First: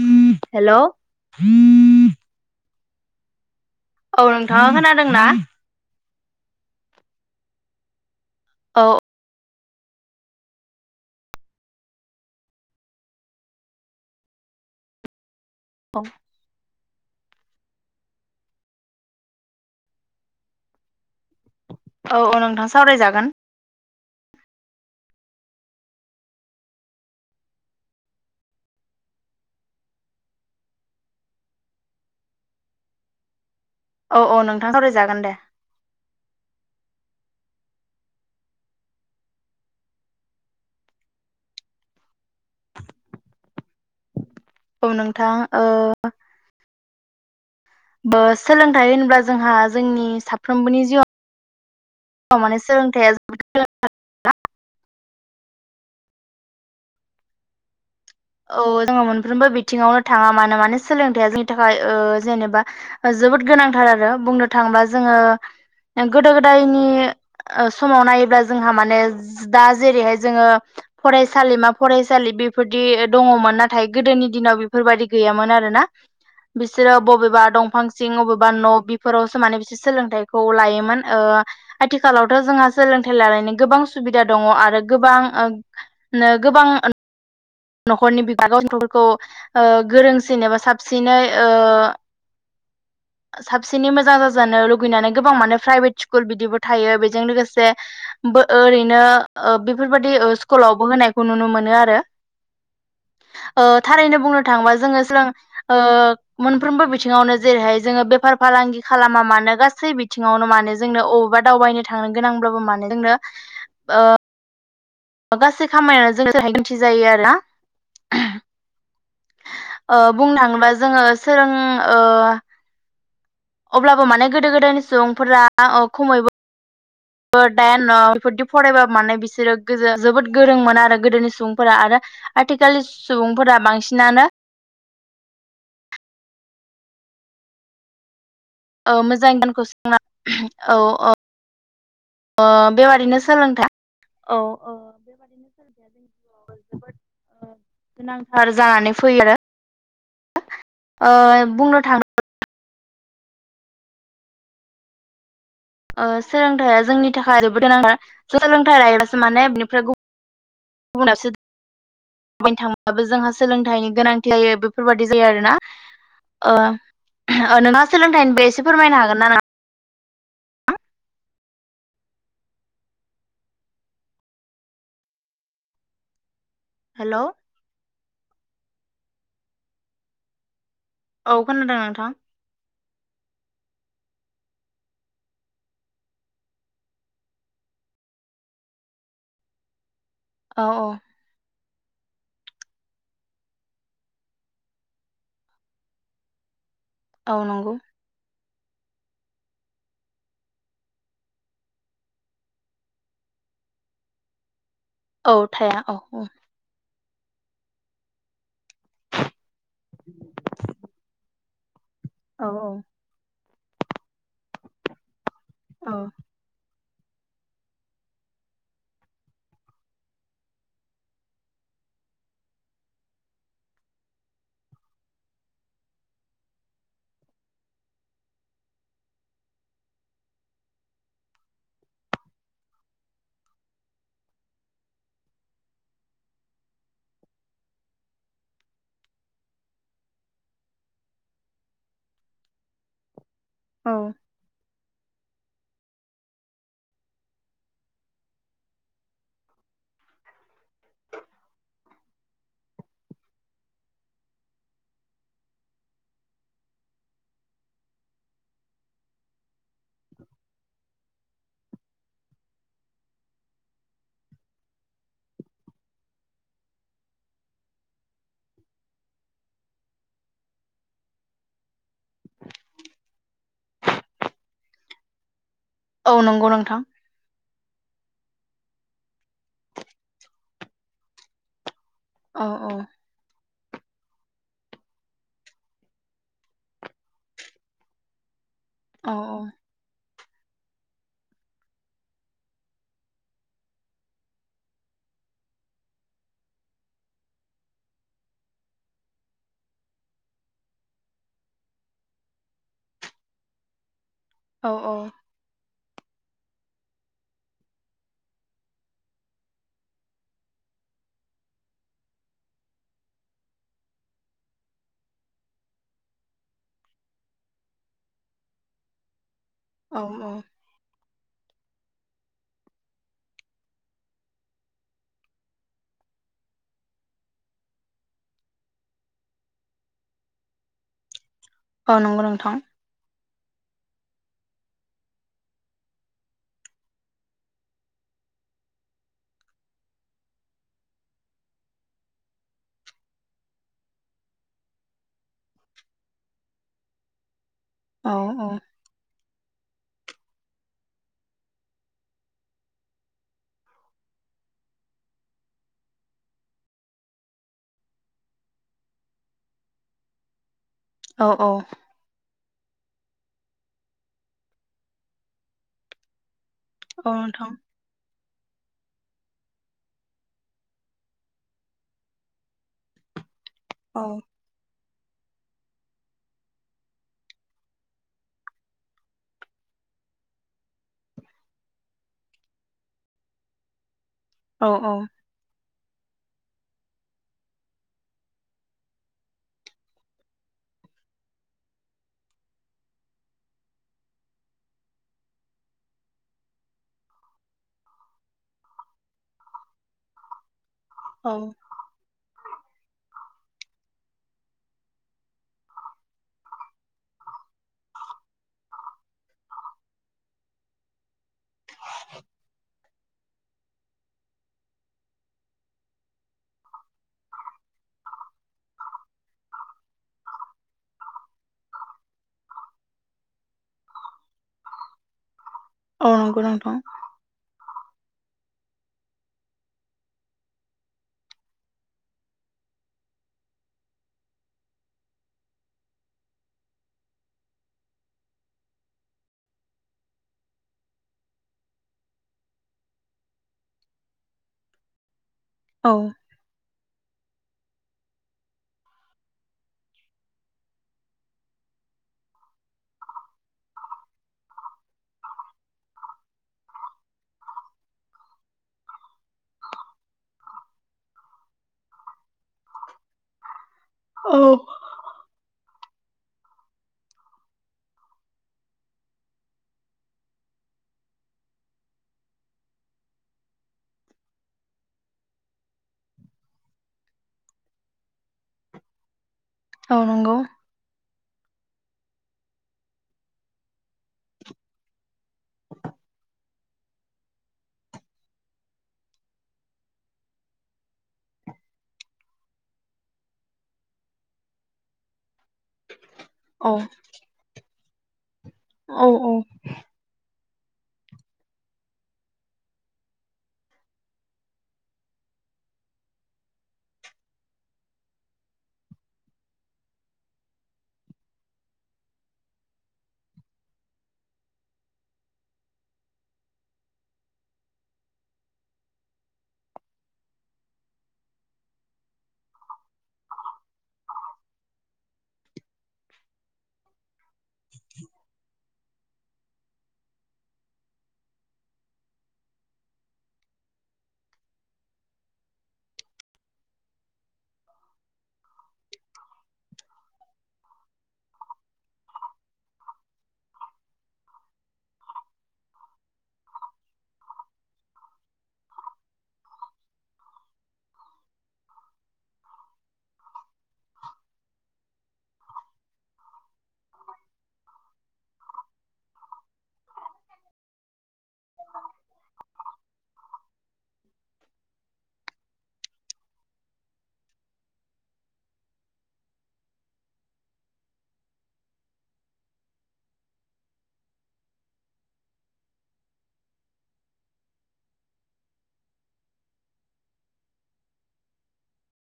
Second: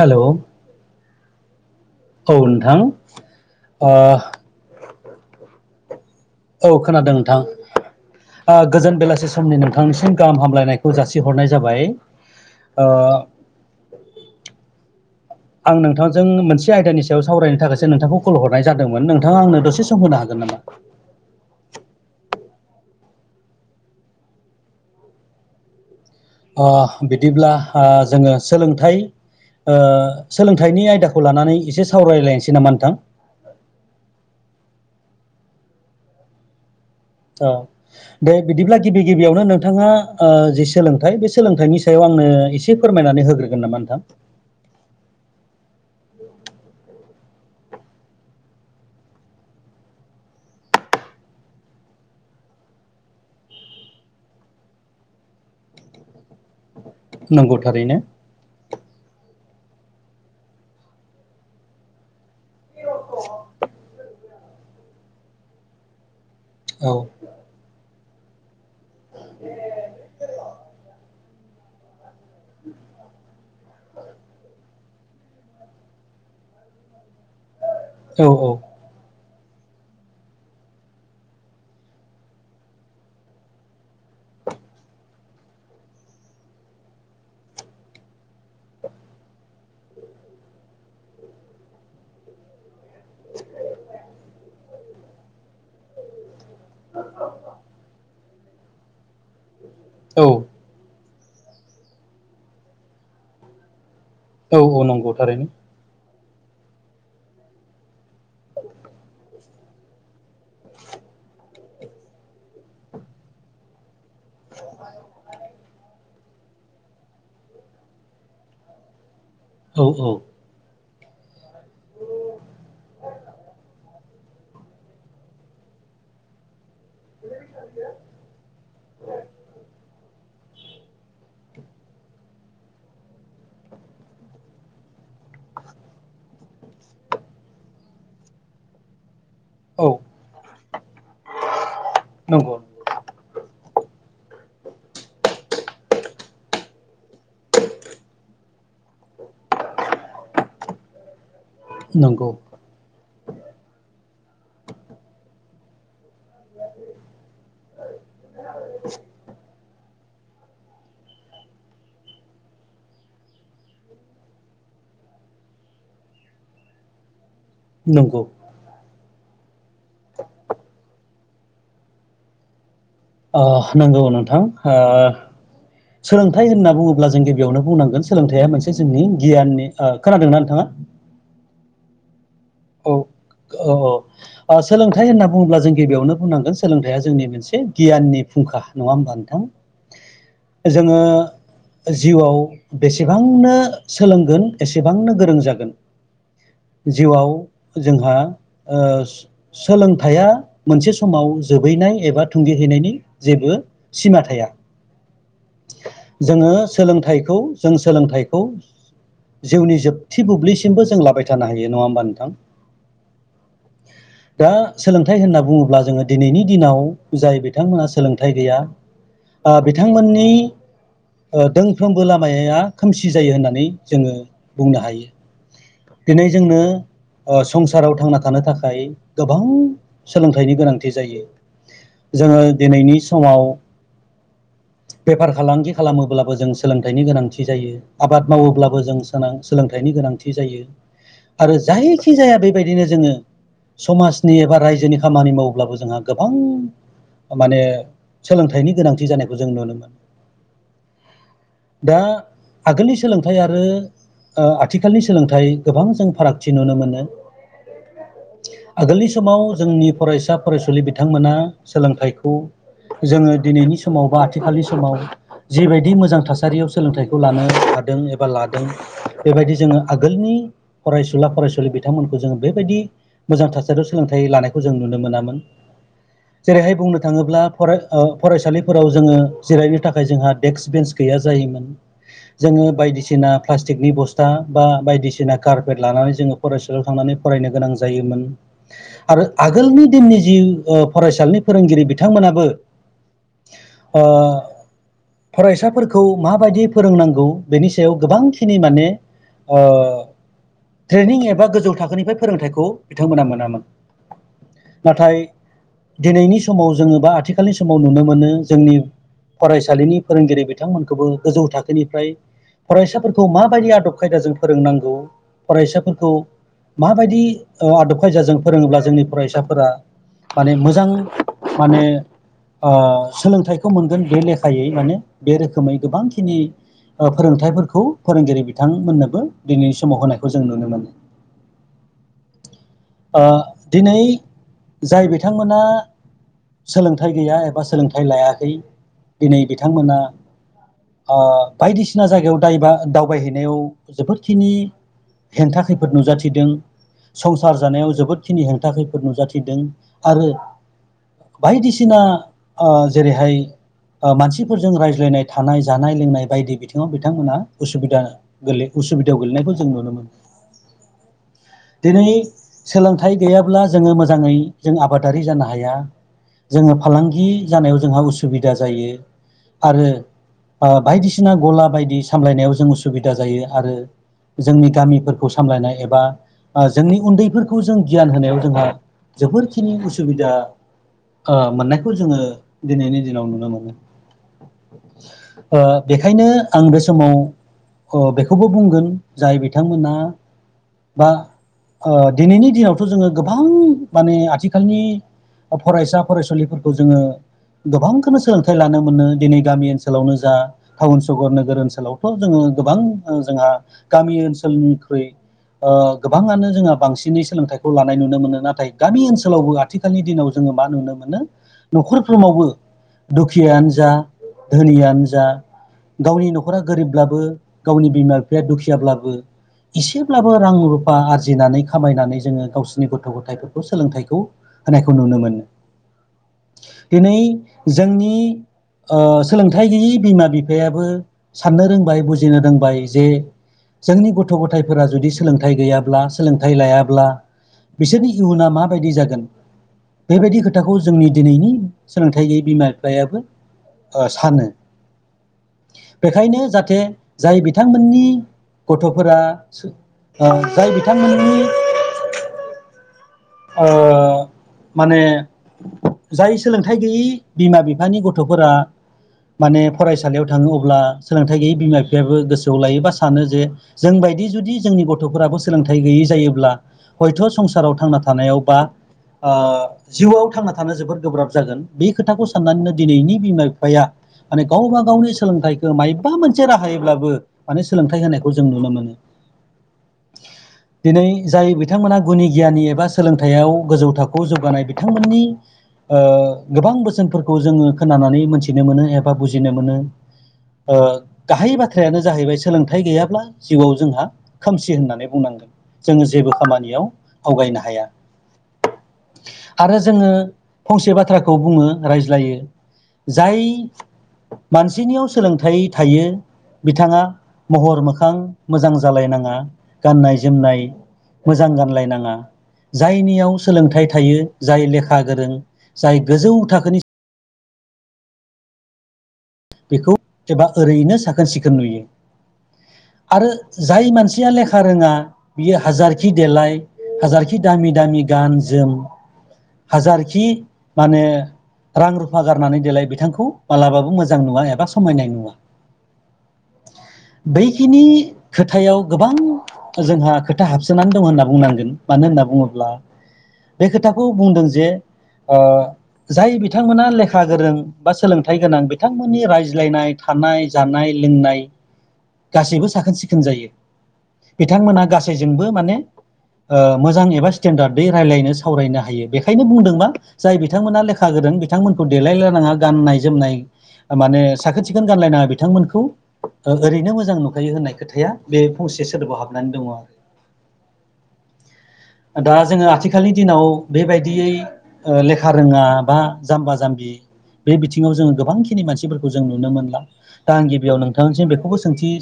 Hello hello. औ नथां। औ नोंथाङा खोनादोंना? औ खोनादों नोंथां औ गोजोन बेलासि समनि नोंथां थांनिसिम गाहाम हामलायनायखौ जासिहरनाय जाबाय ओ [inaudible] आं नोंथांजों मोनसे आयदानि सावरायनो थाखायसो नोंथांखौ कल हरनाय जादोंमोन नोंथाङा आंनो दसे सम होनो हागोन नामा? औ औ नोंथां सावरायजागोन। ओ बिदिब्ला ओ जोङो सोलोंथाइ सोलोंथाइनि आयदाखौ लानानै एसे सावरायलायनोसै नामा नोंथां औ औ नोंथांखौ ररायजागोन दे औ दे बिदिब्ला गिबि गिबियावनो नोंथाङा जि सोलोंथाइ बे सोलोंथाइनि सायाव आं आंनो एसे फोरमायनानै होग्रोगोन नामा नोंथां औ नोंथां ब सोलोंथाइ होनोब्ला जोंहा जोंनि साफ्रोमबोनि जिउआव माने सोलोंथाइया ज नंगौ थारैनो औ जोङो मोनफ्रोमबो बिथिङावनो थाङा मानो माने सोलोंथाइया जोंनि थाखाय जेनेबा जोबोद गोनांथार आरो बुंनो थाङोबा जोङो गोदो गोदायनि औ समाव नायोब्ला जोंहा माने दा जेरैहाय जोङो फरायसालिमा फरायसालि बेफोरदि दङमोन नाथाय गोदोनि दिनाव बेफोरबायदि गैयामोन आरोना बिसोरो बबेबा दं फांसिं औ अबेबा औ न' बिफोराव समे बिसोर सोलोंथाइखौ लायोमोन आथिखालावथ' जोंहा सोलोंथाइ लानायनि गोबां सुबिदा दं दङ आरो गोबां गोबां न'खरनि बिबागाव नथफोरखौ गोरोंसिन एबा साबसिनै साबसिनै मोजां जाजानो लुगैनानै गोबां मान प्राइभेट स्कुल बिदिबो थायो बेजों लोगोसे ओरैनो बेफोरबायदि औ स्कुलावबो होनाय खौ नुनो मोनो आरो थारैनो बुंनो औ थाङोबा औ जोङो नंगौ थारैनो जोलों मोनफ्रोमबो बिथिङावनो जेरैहाय जोङो बेफार फालांगि खालामा मानो गासै बिथिङावनो मानो जोंनो बा दावबायनो थांनो गोनांब्लाबो मानो जोंनो। गासै खामानियानो जों थाखाय मिन्थिजायो आरोना। औ ओ औ बुंनो थाङोबा जोङो सोरों ओ। औ। अब्लाबो माने गोदो गोदायनि सुबुंफोरा अ! खमैबो दायन बेफोरदि फरायबा माने बिसोरो गोजा जोबोद। गोरों मोना आरो गोदोनि सुबुंफोरा आरो आथिखालनि सुबुंफोरा बांसिनानो। [unintelligible] औ मोज। औ [unintelligible] औ-औ नंगौ बेबादिनो सोलोंथाइ। औ-औ बेबादिनो सोरबाया जोंनिथिंआव जोबोद। गोनांथार जानानै फैयो आरो ओ। बुंनो थां नंगौ। ओ सोलोंथायाइआ जोंनि थाखाय जोबोद गोनां सोलोंथाइ लायोब्लासो माने। [unintelligible] गुबुनासो। दावबायनो थांबाबो जोंहा सोलोंथाइनि गोनांथि जायो बेफोरबायदि जायो आरोना। ओ नोंहा नंगौ सोलोंथाइनिबो एसे फोरमायनो हागोन ना नों? [unintelligible] अ! नंगौ नोंथां ओ सोलों। थाय होनना बुङोब्ला हेल' जों गिबियावनो बुंनांगोन सोलोंथाइआ मोनसे जोंनि गियाननि। ओ खोनादोंना नोंथाङा? औ खोनादों नोंथां। औ-औ-औ। अ! सोलोंथाइ होनना बुङोब्ला जों गिबियावनो बुंनांगोन सोलोंथाइया जोंनि मोनसे गियाननि फुंखा नङा होमबा नों? थां औ औ जोङो। जिउआव बेसेबांनो सोलोंगोन एसेबांनो गोरों जागोन। जिउआव औ नंगौ जोंहा। ओ सोलोंथाइया मोनसे समाव जोबहैनाय एबा थुंगिहैनायनि जेबो। सिमा थाया। औ थाया औ-औ। थाइखौ जों सोलोंथाइखौ जिउनि जोबथि बुब्लिसिमबो जों लाबाय थानो हायो। बे नङा होमबा नोंथां? औ। दा सोलोंथाइ होनना बुङोब्ला जोङो दिनैनि दिनाव। जाय बिथांमोनहा सोलोंथाइ गैया आ बिथांमोननि। ओ दोंफ्रोमबो लामाया खोमसि जायो होननानै जोङो बुंनो हायो। दिनै जोंनो। ओ संसाराव थांना थानो थाखाय गोबां सोलोंथाइनि गोनांथि जायो। जोङो दिनैनि समाव। बेफार-फालांगि खालामोब्लाबो जों सोलोंथाइनि गोनांथि जायो आबाद मावोब्लाबो जों सा सोलोंथाइनि‌। गोनांथि जायो आरो जाय। खि जाया बेबायदिनो जोङो औ समाजनि एबा रायजोनि। खामानि मावोब्लाबो जोंहा गोबां। माने सोलोंथाइनि गोनांथि जानायखौ जों नुनो मोनो। दा आगोलनि सोलोंथाइ आरो। ओ आथिखालनि सोलोंथाइ गोबां जों फारागथि नुनो मोनो। आगोलनि समाव जोंनि फरायसा फरायसुलि बिथांमोना सोलोंथाइखौ। जोङो दिनैनि समाव बा आथिखालनि समाव। जिबायदि मोजां थासारियाव सोलोंथाइखौ लानो हादों एबा लादों बेबायदि जोङो आगोलनि। फरायसुला, फरायसुलि बि। नोथांमोनखौ जोङो बेबायदि मोजां थासारियाव सोलोंथाइ लानायखौ जों नुनो मोनामोन औ नंगौ जेरैहाय नोंथां बुंनो थाङोब्ला फराय ओ फरायसालिफोराव जोङो जिरायनो थाखाय जोंहा डेक्क बेन्स गैया जायोमोन औ जोङो औ बायदिसिना प्लास्टिकनि बस्था बा बायदिसिना कारपेट लानानै जोङो फरायसालियाव थांनानै फरायनो गोनां जायोमोन औ आरो आगोलनि दिननि जि फरायसालिनि फोरोंगिरि बिथांमोनाबो फरायसाफोरखौ माबायदि फोरोंनांगौ बेनि सायाव गोबांखिनि माने ओ ट्रेनिं एबा गोजौ थाखोनिफ्राय फोरोंथाइखौ बिथांमोना मोनामोन औ औ नाथाय दिनैनि समाव जोङो बा आथिखालनि समाव नुनो मोनो जोंनि फरायसालिनि फोरोंगिरि बिथांमोनखौबो गोजौ थाखोनिफ्राय फरायसाफोरखौ माबायदि आदब खायदाजों फोरोंनांगौ फरायसाफोरखौ माबायदि आदब खायजाजों फोरोङोब्ला जोंनि फरायसाफोरा औ औ माने मोजां माने ओ सोलोंथाइखौ मोनगोन बे लेखायै माने बे रोखोमै गोबांखिनि फोरोंथाइफोरखौ फोरोंगिरि बिथांमोननोबो दिनैनि समाव होनायखौ जों नुनो मोनो औ नंगौ नोंथां ओ दिनै जाय बिथांमोना सोलोंथाइ गैया एबा सोलोंथाइ लायाखै दिनै बिथांमोना ओ बायदिसिना जायगायाव दायोबा दावबायहैनायाव जोबोद खिनि हेंथा खैफोद नुजाथिदों संसार जानायाव औ जोबोदखिनि हेंथा खैफोद नुजाथिदों फैदों आरो बायदिसिना जेरैहाय ओ मानसिफोरजों रायज्लायनाय थानाय जानाय लोंनाय बायदि बिथिङाव बिथांमोनहा उसुबिदा गोलै उसुबिदायाव गोेलेनायखौ जों नुनो मोन औ औ दिनै सोलोंथाइ गैयाब्ला जोङो मोजाङै जों आबादारि जानो हाया जोङो औ फालांगि नोंथां जानायाव जोंहा उसुबिदा जायो। आरो बायदिसिना गला बायदि सामलायनायाव जों उसुबिदा जायो। आरो औ जोंनि गामिफोरखौ सामलायनाय एबा जोंनि उन्दैफोरखौ जों गियान होनायाव जोंहा जोबोरखिनि उसुबिदा मोननायखौ जोङो दिनैनि दिनाव नुनो मोनो। औ औ बेखायनो आं बे समाव अ बेखौबो बुंगोन जाय बिथांमोना बा दिनैनि दिनावथ' जोङो गोबां माने आथिखालनि फरायसा फरायसुलिफोरखौ जोङो गोबांखौनो सोलोंथाइ लानो मोनो दिनै गामि ओनसोलावनो जा टाउन सहर औ नोगोर ओनसोलावथ' जोङो गोबां जोंहा गामि ओनसोलनिख्रुइ गोबाङानो जोंहा बांसिनै सोलोंथाइखौ लानाय नुनो मोनो नाथाय गामि ओनसोलावबो आथिखालनि दिनाव जोङो म नो मोनो न'खरफ्रावबो दुखियानो जा धोनियानो जा गावनि न'खरा गोरिबब्लाबो गावनि बिमा बिफाया दुखियाब्लाबो इसेब्लाबो बो रां रुफा आरजिनानै खामायनानै जोङो गावसोरनि गथ' गथायफोरखौ सोलोंथाइखौ होनायखौ नुनो मोनो औ नंगौ नोंथां दिनै जोंनि सोलोंथाइ गैयै बिमा बिफायाबो साननो रोंबाय बुजिनो रोंबाय जे जोंनि गथ' गथायफोरा जुदि सोलोंथाइ गैयाब्ला सोलोंथाइ लायाब्ला बिसोरनि इयुना माबायदि जागोन बेबायदि खोथाखौ जोंनि दिनैनि सोलोंथाइ गैयै बिमा बिफायाबो सानो औ बेखायनो जाहाथे जाय बिथांमोननि गथ'फोरा जाय बिथांमोननि अ माने जाय सोलोंथाइ गैयै बिमा बिफानि गथ'फोरा। माने फरायसालियाव थांङो अब्ला सोलोंथाइ गैयि बिमा बिफायाबो गोसोआव लायो बा। सानो जे जोंबायदि औ जुदि जोंनि गथ'फोराबो सोलोंथाइ। थाय गैयै जायोब्ला हयथ' संसाराव थांना थानायाव बा। ओ जिउआव थांना थानो जोबोद गोब्राब जागोन बे खोथाखौ साननानैनो दिनैनि बिमा बिफाया माने गावबा गावनि सोलोंथाइखौ माबेबा मोनसे राहायोब्लाबो माने सोलोंथाइ होनायखौ जों नुनो मोनो। औ नंगौ। दिनै जाय बिथांमोना गुनि गियानि एबा सोलोंथाइयाव गोजौ थाखोआव जौगानाय बिथांमोननि। ओ गोबां बोसोनफोरखौ जोङो खोनानानै मोनथिनो मोनो एबा बुजिनो मोनो। ओ गाहाय बाथ्रायानो जाहैबाय सोलोंथाइ गैयाब्ला जिउआव जोंहा खोमसि होननानै बुंनांगोन। जोङो जेबो औ खामानियाव आवगायनो हाया। औ औ। आरो जोङो फंसे बाथ्राखौ बुङो रायज्लायो जाय मानसिनियाव सोलोंथाइ थायो। बिथाङा महर मोखां मोजां जालायनाङा गाननाय जोमनाय। मोजां गानलायनाङा। जायनियाव सोलोंथाइ थायो जाय लेखा गोरों जाय गोजौ थाखोनि बेखौ एबा ओरैनो साखोन सिखोन नुयो। आरो जाय मानसिया लेखा रोङा बियो हाजारखि देलाय। हाजारखि दामि दामि गान जोम। हाजारखि माने रां रुफा गारनानै देलाय बिथांखौ मालाबाबो मोजां। मोजां नुआ एबा समायनाय नुआ। बैखिनि खोथायाव गोबां जोंहा खोथा हाबसोनानै दं होनना बुंनांगोन मानो मानो होनना बुङोब्ला बे खोथाखौ बुंदों जे ओ जाय बिथांमोना लेखा गोरों बा सोलोंथाइ गोनां। बिथांमोननि रायज्लायनाय थानाय जानाय लोंनाय। गासैबो साखोन सिखोन जायो बिथांमोनहा गासैजोंबो माने ओ मोजां एबा स्टेन्डार्ट यै रायलायनो सावरायनो हायो बेखायनो बुंदों मा जाय बिथांमोना लेखा गो रों बिथांमोनखौ देलायलायनाङा गाननाय जोमनाय माने साखोन सिखोन गानलायनाङा बिथांमोनखौ ओरैनो मोजां नुखायो होननाय खोथाया बे फंसे सोदोबाव हाबनानै दङ। दा जोङो आथिखालनि दिनाव बेबायदियै ओ लेखा रोङा बा जाम्बा जाम्बि बे बिथिङाव जोङो गोबांखिनि मानसिफोरखौ जों नुनो मोनला दा आं गिबियाव नोंथांसिम बेखौबो सोंथि